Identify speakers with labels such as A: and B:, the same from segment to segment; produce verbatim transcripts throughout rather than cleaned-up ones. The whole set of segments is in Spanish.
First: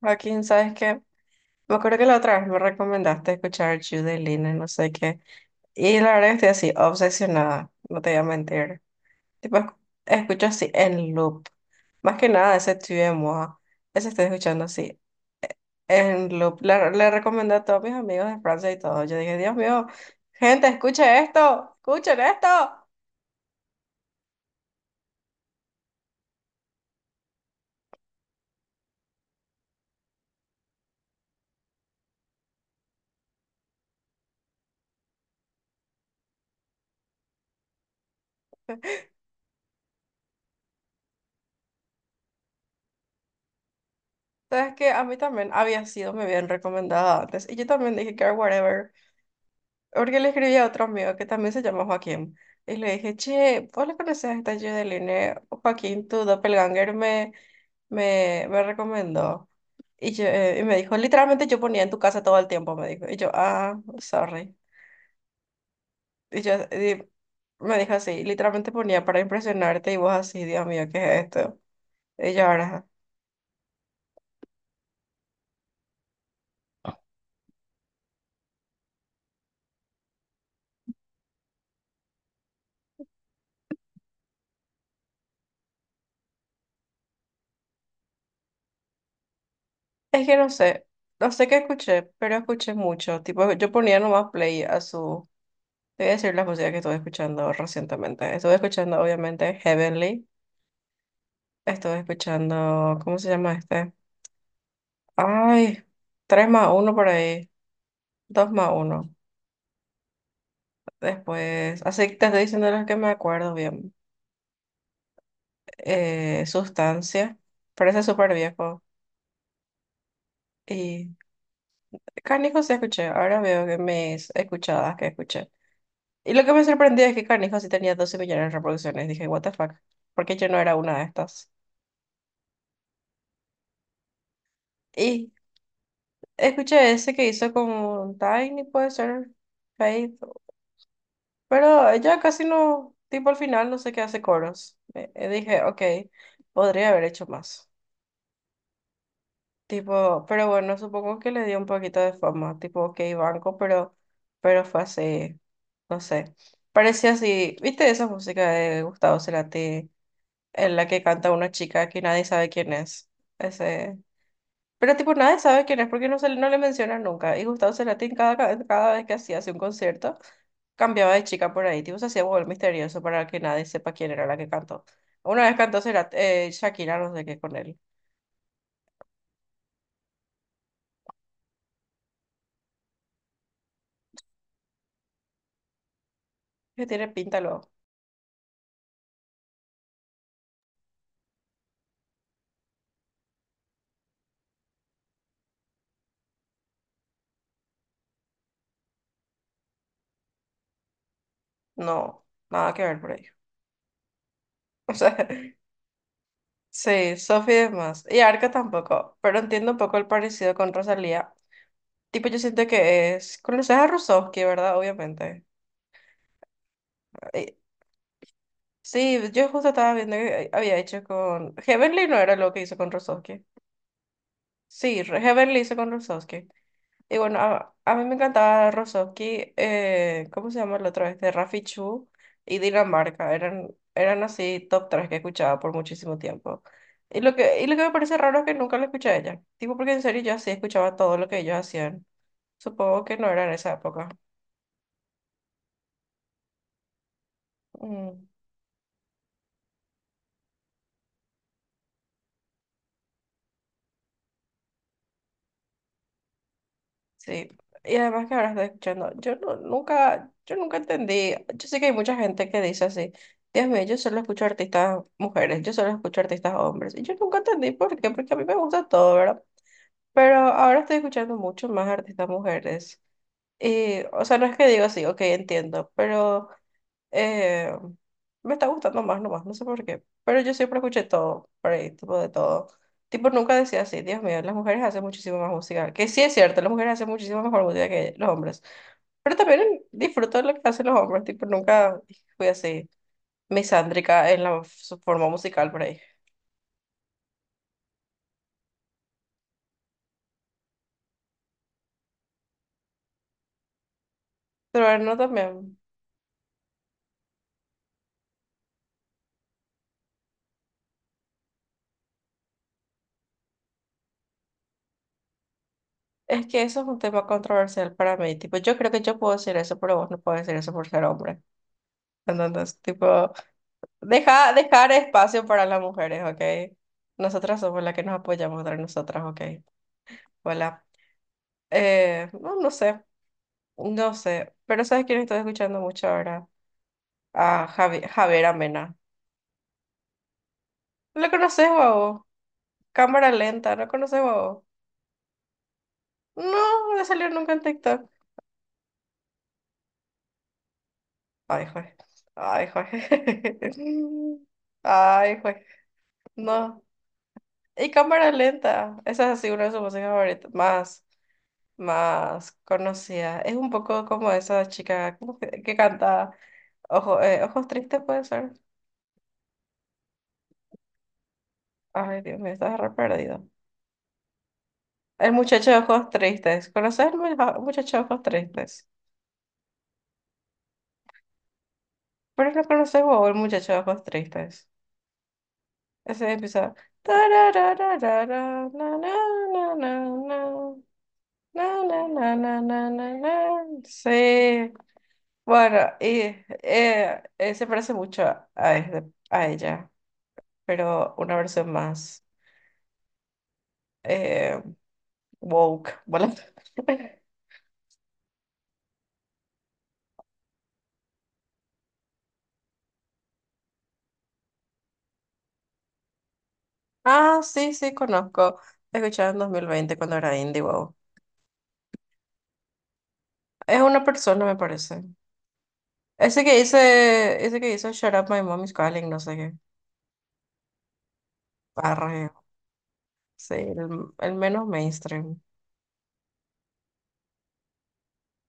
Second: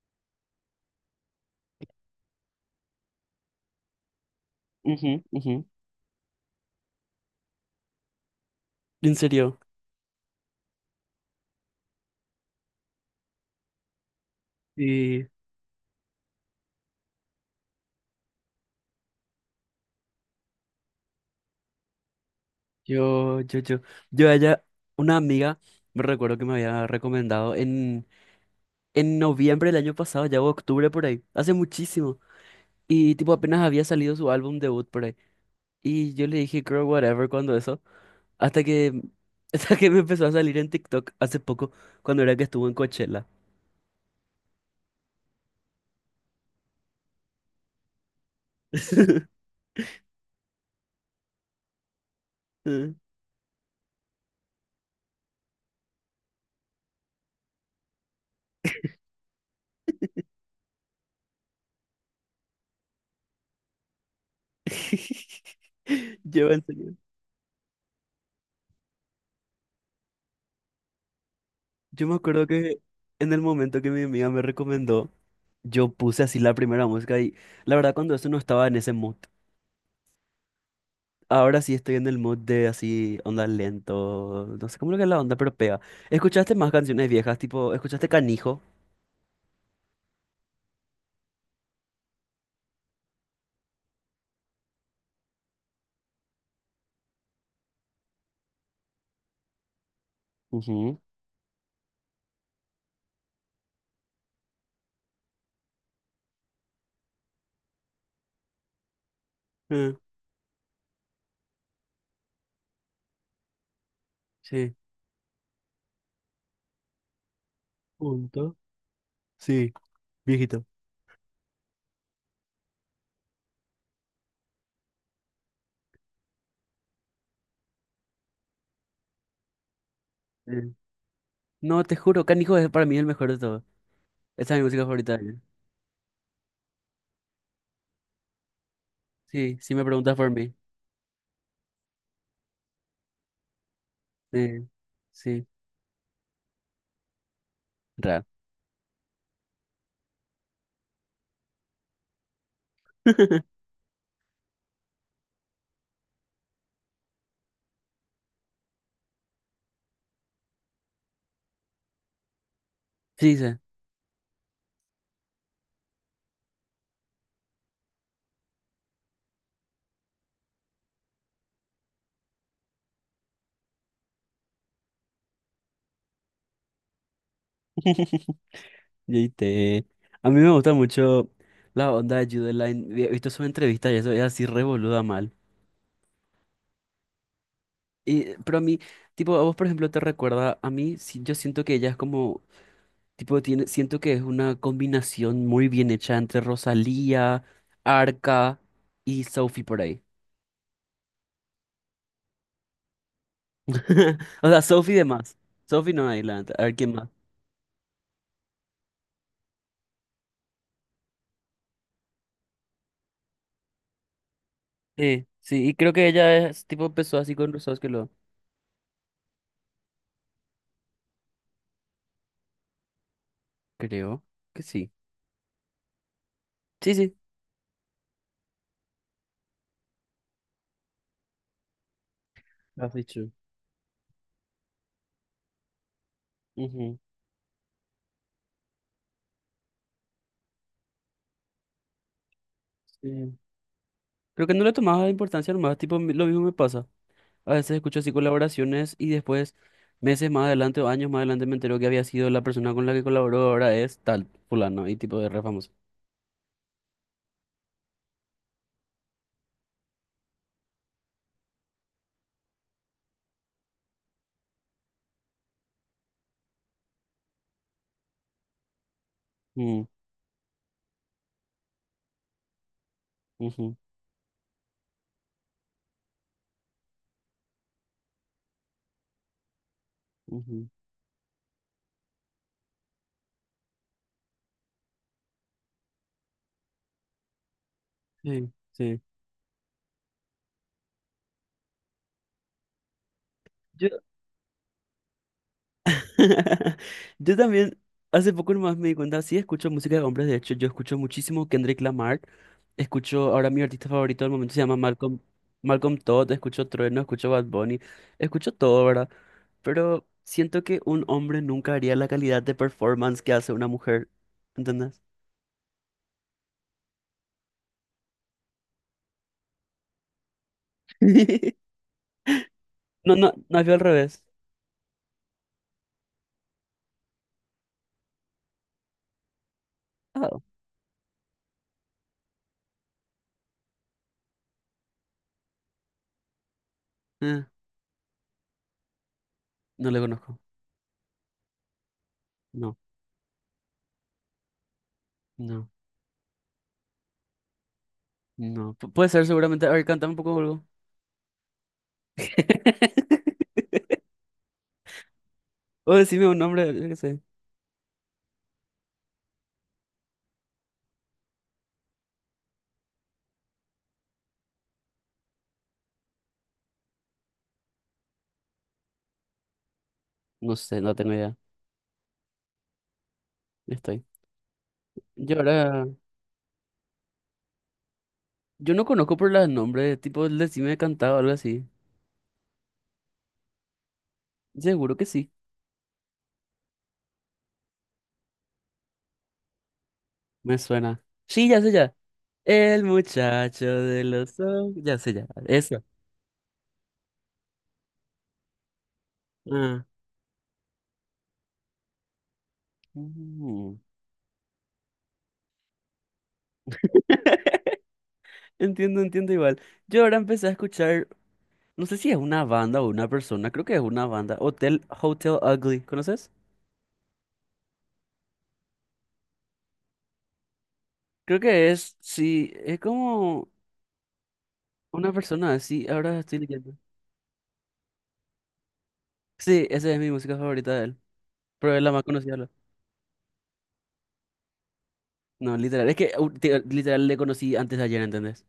A: Joaquín, ¿sabes qué? Me acuerdo que la otra vez me recomendaste escuchar Judy Lina, no sé qué.
B: Ujú, ujú.
A: Y la verdad que estoy así, obsesionada, no te voy a mentir.
B: En serio.
A: Tipo, esc- escucho así en loop. Más que nada ese Tue de Moi, ese estoy escuchando así
B: Y
A: en loop. Le, le recomendé a todos mis amigos de Francia y todo. Yo dije, Dios mío, gente, escuchen esto, escuchen esto.
B: yo, yo, yo, yo a una amiga, me recuerdo que me había recomendado en, en noviembre del año pasado, ya o octubre por ahí, hace muchísimo. Y tipo apenas había salido su álbum debut por ahí. Y yo le dije, girl, whatever, cuando eso. Hasta que, hasta que me empezó a salir en TikTok hace poco, cuando era que estuvo en Coachella.
A: Sabes que a mí también había sido muy bien recomendada antes. Y yo también dije, care whatever. Porque le escribí a otro amigo que también se llama Joaquín. Y le dije, che, ¿vos le conocés a esta Judeline? Joaquín, tu doppelganger me, me, me recomendó. Y, yo, eh, y me dijo, literalmente yo ponía en tu casa todo el tiempo, me dijo. Y yo, ah, sorry. Y
B: Yo,
A: yo
B: en serio,
A: y me dijo así, literalmente ponía para impresionarte y vos así, Dios mío, ¿qué es esto?
B: yo me
A: Y yo
B: acuerdo que
A: ahora,
B: en el momento que mi amiga me recomendó. Yo puse así la primera música y la verdad cuando eso no estaba en ese mood. Ahora sí estoy en el mood de así onda lento, no sé cómo lo que es la onda, pero pega. ¿Escuchaste más canciones viejas? Tipo, ¿escuchaste Canijo?
A: es que no sé, no sé qué escuché, pero escuché mucho. Tipo, yo ponía nomás play a sus. Te voy a decir las músicas que estuve escuchando recientemente. Estuve escuchando, obviamente, Heavenly.
B: Ujú.
A: Estuve escuchando, ¿cómo se llama este? Ay, tres más uno por ahí, dos más uno.
B: Eh,
A: Después, así que te estoy diciendo los que me acuerdo bien.
B: sí.
A: Eh, Sustancia, parece súper
B: Punto.
A: viejo.
B: Sí, viejito.
A: Y Canijo sí escuché, ahora veo que mis escuchadas que escuché. Y lo que me sorprendió es que Canijo sí tenía doce millones de reproducciones. Dije, what the fuck, ¿por qué yo
B: Sí.
A: no era una de estas?
B: No, te juro, Canijo es para mí el mejor de todo. Esa es mi música favorita de
A: Y
B: él.
A: escuché ese que hizo con Tiny, puede ser,
B: Sí, si me preguntas
A: Faith,
B: por mí.
A: pero ella casi no, tipo al final no sé qué hace
B: Sí,
A: coros. Eh, eh,
B: sí.
A: dije, ok, podría haber hecho más.
B: Ra.
A: Tipo, pero bueno, supongo que le dio un poquito de fama, tipo, ok, banco, pero, pero fue así, no sé. Parecía así, ¿viste esa música de Gustavo Cerati en la que canta una chica que nadie sabe quién es?
B: Sí, sé.
A: Ese. Pero tipo nadie sabe quién es porque no, se, le- no le mencionan nunca. Y Gustavo Cerati en cada, ca- cada vez que hacía hacía un concierto cambiaba de chica por ahí. Tipo se hacía volver misterioso para que nadie sepa quién era la que cantó. Una vez cantó Cerati- eh, Shakira, no sé qué con él.
B: Y T. A mí me gusta mucho la onda de Jude Line. He visto sus entrevistas y eso es así revoluda mal.
A: Que tiene pinta lo.
B: Y, pero a mí, tipo, a vos, por ejemplo, te recuerda, a mí sí, yo siento que ella es como, tipo, tiene, siento que es una combinación muy bien hecha entre Rosalía, Arca y Sophie por ahí.
A: No, nada que ver por ahí.
B: O sea, Sophie
A: O
B: de
A: sea,
B: más. Sophie no hay, la, a ver quién más.
A: sí, Sophie es más. Y Arca tampoco. Pero entiendo un poco el parecido con Rosalía. Tipo yo siento que es... Conoces a Rusovsky, ¿verdad?
B: Sí,
A: Obviamente.
B: sí, y creo que ella es, tipo, empezó así con Rosos que lo...
A: Sí, yo justo estaba viendo que eh, había hecho con... Heavenly no era lo que hizo con Rozovsky.
B: Creo que sí.
A: Sí, Re- Heavenly hizo con Rozovsky.
B: Sí, sí.
A: Y bueno, a, a mí me encantaba Rozovsky, eh, ¿cómo se llama el otro? Este, Rafi Chu y
B: Has dicho.
A: Dinamarca. Eran, eran así top tres que escuchaba por muchísimo tiempo.
B: Ujú.
A: Y lo que, y lo que me parece raro es que nunca la escuché a ella. Tipo, porque en serio yo así escuchaba todo lo que ellos hacían. Supongo que no
B: Sí.
A: era en esa época.
B: Creo que no le tomaba importancia nomás, tipo, mi- lo mismo me pasa. A veces escucho así
A: Mm.
B: colaboraciones y después, meses más adelante o años más adelante, me entero que había sido la persona con la que colaboró, ahora es tal, fulano, y tipo de re famoso.
A: Sí, y además que ahora estoy escuchando, yo no, nunca, yo nunca entendí, yo sé que hay mucha gente que dice así, Dios mío, yo solo escucho artistas mujeres, yo solo escucho artistas hombres, y yo nunca entendí por qué, porque a mí me gusta todo, ¿verdad?
B: Mm,
A: Pero ahora estoy escuchando mucho más artistas mujeres,
B: ujú,
A: y, o sea, no es que digo así, ok, entiendo, pero eh, me está gustando más nomás, no sé por qué. Pero yo
B: ujú.
A: siempre escuché todo, por ahí, tipo de todo. Tipo, nunca decía así, Dios mío, las mujeres hacen muchísimo más música. Que sí es cierto, las mujeres hacen muchísimo mejor música que los
B: Sí,
A: hombres.
B: sí.
A: Pero también disfruto de lo que hacen los hombres, tipo, nunca fui así
B: Yo,
A: misándrica en la, su forma musical por ahí.
B: yo también, hace poco nomás me di cuenta, sí escucho música de hombres, de hecho, yo escucho muchísimo Kendrick Lamar. Escucho ahora mi artista favorito del momento se llama
A: Pero no
B: Malcolm,
A: también.
B: Malcolm Todd, escucho Trueno, escucho Bad Bunny, escucho todo, ¿verdad? Pero siento que un hombre nunca haría la calidad de performance que hace una mujer, ¿entendés?
A: Es que eso es un tema controversial para mí. Tipo, yo creo que yo puedo decir eso, pero vos no puedes decir eso por ser hombre. Entonces,
B: No, no,
A: tipo,
B: no vio al revés.
A: Deja, dejar espacio para las mujeres, ¿ok? Nosotras somos las que nos apoyamos entre nosotras, ¿ok?
B: Ah,
A: Hola. Eh, no, no sé, no sé. Pero ¿sabes quién estoy escuchando mucho ahora?
B: eh,
A: A Javi, Javier Amena.
B: no le conozco.
A: ¿Lo conoces, babo?
B: No,
A: Cámara lenta, ¿no conoces, babo?
B: no,
A: No, no salió nunca en TikTok.
B: no. Pu- puede ser seguramente. A ver, cántame un poco algo.
A: Ay, juez. Ay, juez. Ay, juez.
B: O decime un nombre,
A: No.
B: yo qué sé.
A: Y cámara lenta. Esa es así una de sus músicas favoritas. Más. Más conocida. Es un poco como esa chica, ¿cómo que, que canta Ojo- eh, Ojos Tristes, puede ser?
B: No sé, no tengo idea.
A: Ay, Dios mío, estás re perdido.
B: Estoy.
A: El
B: Yo
A: muchacho de
B: ahora.
A: ojos tristes. ¿Conoces el mu- ja- muchacho de ojos
B: Yo no
A: tristes?
B: conozco por los nombres, tipo, el decime cantado o algo así.
A: Pero no conoces vos el muchacho de ojos tristes.
B: Seguro que sí,
A: Ese empieza. "Tararararara, na, na, na, na,
B: me suena. Sí, ya sé
A: na,
B: ya.
A: na, na, na, na,
B: El
A: na, na, na".
B: muchacho de los ojos.
A: Sí.
B: Ya sé ya. Vale,
A: Bueno,
B: eso.
A: y eh, eh, se parece mucho a, este- a
B: Ah.
A: ella, pero una versión más,
B: Mm.
A: eh, woke, bueno.
B: Entiendo, entiendo igual. Yo ahora empecé a escuchar, no sé si es una banda o una persona, creo que es una banda, Hotel, Hotel Ugly, ¿conoces?
A: Ah, sí, sí, conozco. Escuchaba en dos mil veinte cuando era indie, wow.
B: Creo que es, sí, es como
A: Es una persona, me parece.
B: una persona, sí ahora estoy
A: Ese que
B: leyendo.
A: dice, ese que hizo Shut Up, My Mom is Calling, no sé qué.
B: Sí, esa es mi música favorita de él, pero es la más
A: Arre,
B: conocida. La-
A: sí, el, el menos mainstream.
B: No, literal, es que uh, te- literal le conocí antes de ayer, ¿entendés?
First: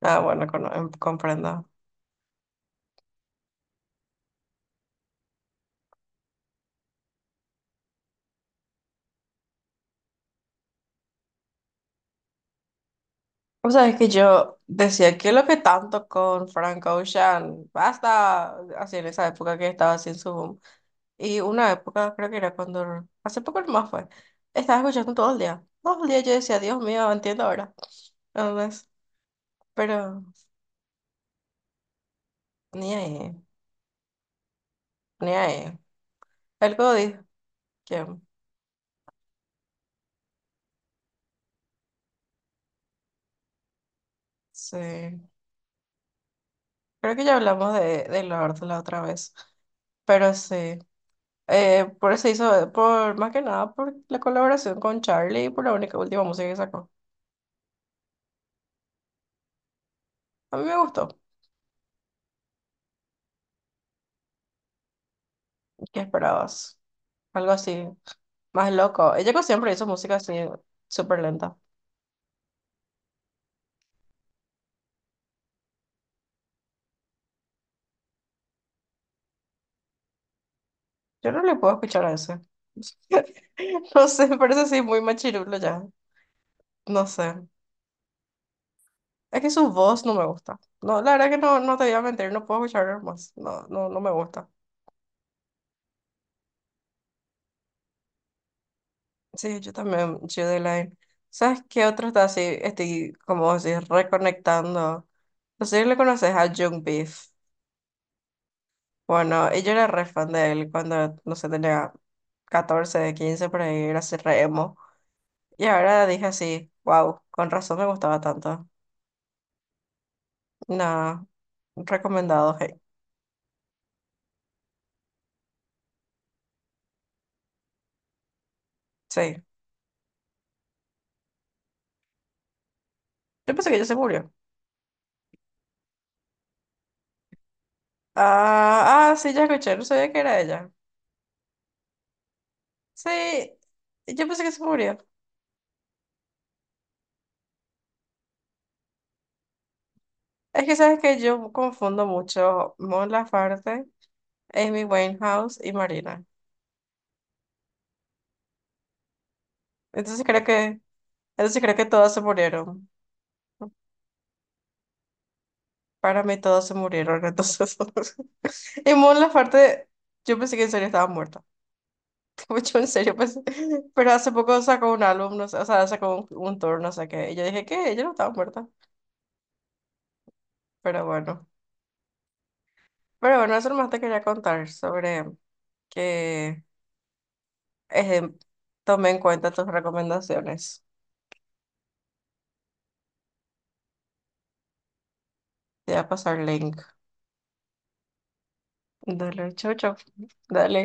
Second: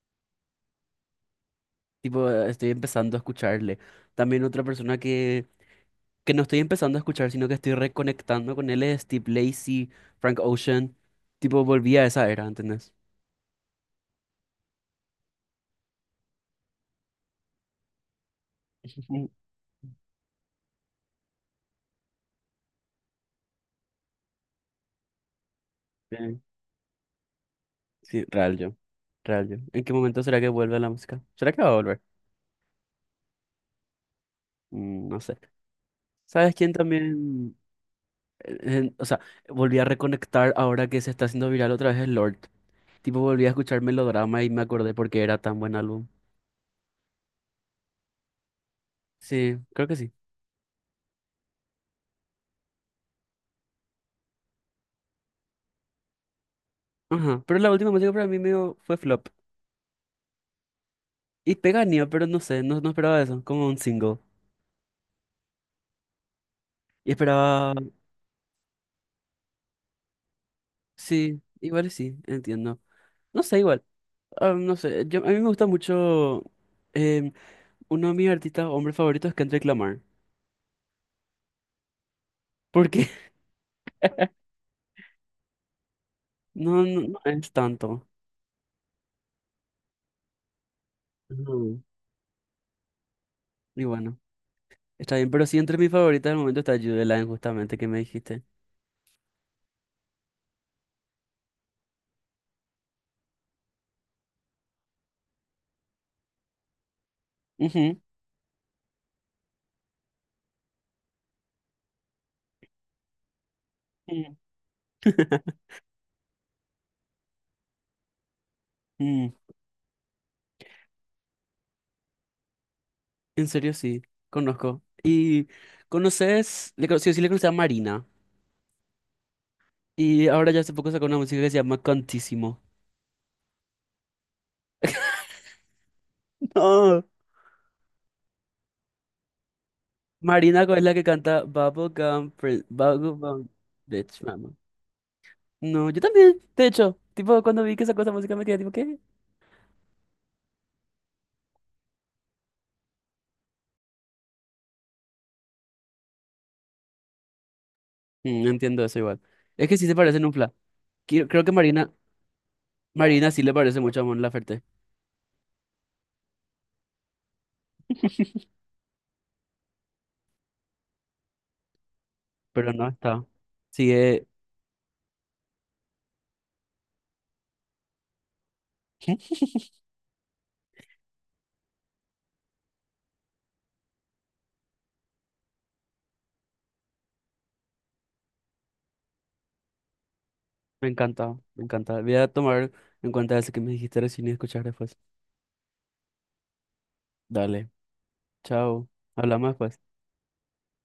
A: Ah, bueno, cono- em- comprendo.
B: Tipo, estoy empezando a escucharle. También otra persona que, que no estoy empezando a escuchar, sino que estoy reconectando con él es Steve Lacy, Frank Ocean. Tipo, volví a esa era, ¿entendés?
A: O sea, es que yo decía, ¿qué es lo que tanto con Frank Ocean? Basta, así en
B: Mm.
A: esa época que estaba así en su. Y una época, creo que era cuando, hace poco más fue, estaba escuchando todo el día. Todo el día yo
B: Sí,
A: decía, Dios mío, entiendo ahora.
B: Sí, real yo,
A: Entonces,
B: real yo. ¿En qué momento
A: pero
B: será que vuelve la música? ¿Será que va a volver?
A: ni ahí,
B: Mm, no
A: ni
B: sé.
A: ahí.
B: ¿Sabes quién
A: El Godis,
B: también?
A: que
B: Eh, eh, o sea, volví a reconectar ahora que se está haciendo viral otra vez el Lord. Tipo, volví a escuchar Melodrama y me
A: sí.
B: acordé por qué era tan buen álbum.
A: Creo que ya hablamos de, de Lord la otra vez,
B: Sí, creo que sí.
A: pero sí. Eh, por eso hizo, por más que nada, por la colaboración con Charlie y por la única última música que sacó.
B: Ajá. Pero la última música para mí medio fue flop.
A: A mí me gustó.
B: Y peganía, pero no sé, no, no esperaba eso, como un single.
A: ¿Qué esperabas?
B: Y
A: Algo
B: esperaba,
A: así, más loco. Ella que siempre hizo música así, súper
B: sí,
A: lenta.
B: igual y sí, entiendo. No sé, igual, ah, no sé, yo, a mí me gusta mucho, em, uno de mis artistas, hombres favoritos es Kendrick Lamar,
A: Yo no le puedo escuchar a ese.
B: porque
A: No sé, me parece así muy machirulo ya.
B: no, no,
A: No
B: no
A: sé.
B: es tanto.
A: Es que su voz no me gusta. No, la verdad que no, no
B: No.
A: te voy a mentir, no puedo escuchar más. No,
B: Y
A: no, no me
B: bueno,
A: gusta.
B: está bien, pero sí entre mis favoritas del momento está Judy Line, justamente, que me dijiste.
A: Sí, yo también, Line. ¿Sabes qué otro está así? Estoy como así reconectando. No sé si le conoces a Jung Beef.
B: Ujú,
A: Bueno, y yo era re fan de él cuando, no sé, tenía catorce quince por ahí, era así
B: mm.
A: re emo. Y ahora dije así, wow, con razón me gustaba tanto.
B: Mm.
A: Nada, recomendado, hey.
B: En serio, sí, conozco. ¿Y conoces, le, cono- sí, sí le conocí a Marina?
A: Sí.
B: Y ahora ya hace poco sacó una música que se llama Cantísimo.
A: Yo pensé que ella se murió.
B: No.
A: Ah, ah, sí, ya escuché, no sabía que era
B: Marina
A: ella.
B: es la que canta Bubblegum Prin- Bubblegum
A: Sí,
B: Bitch,
A: yo pensé
B: Mama.
A: que se murió.
B: No, yo también, de hecho, tipo, cuando vi que sacó esa música me quedé tipo, ¿qué?
A: Es que sabes que yo confundo mucho Mon Laferte, Amy Winehouse y Marina.
B: Mm, no entiendo eso igual. Es que sí se parecen
A: Entonces
B: un
A: creo
B: fla.
A: que,
B: Qui- Creo que
A: entonces creo que
B: Marina,
A: todas se murieron.
B: Marina sí le parece mucho a Mon Laferte,
A: Para mí todas se murieron, entonces. Y Mon Laferte, yo pensé que en serio estaba muerta.
B: pero
A: Yo en
B: no
A: serio
B: está.
A: pensé. Pero
B: Sigue,
A: hace poco sacó un álbum, no sé, o sea, sacó un, un tour, no sé qué. Y yo dije que ella no estaba muerta. Pero bueno, pero bueno, eso más te quería contar sobre que eh, tomé en cuenta tus recomendaciones.
B: me encanta, me encanta. Voy a tomar en cuenta eso que me dijiste recién y escuchar después.
A: Te voy a pasar link.
B: Dale, chao. Hablamos
A: Dale, chau,
B: después.
A: chau. Dale.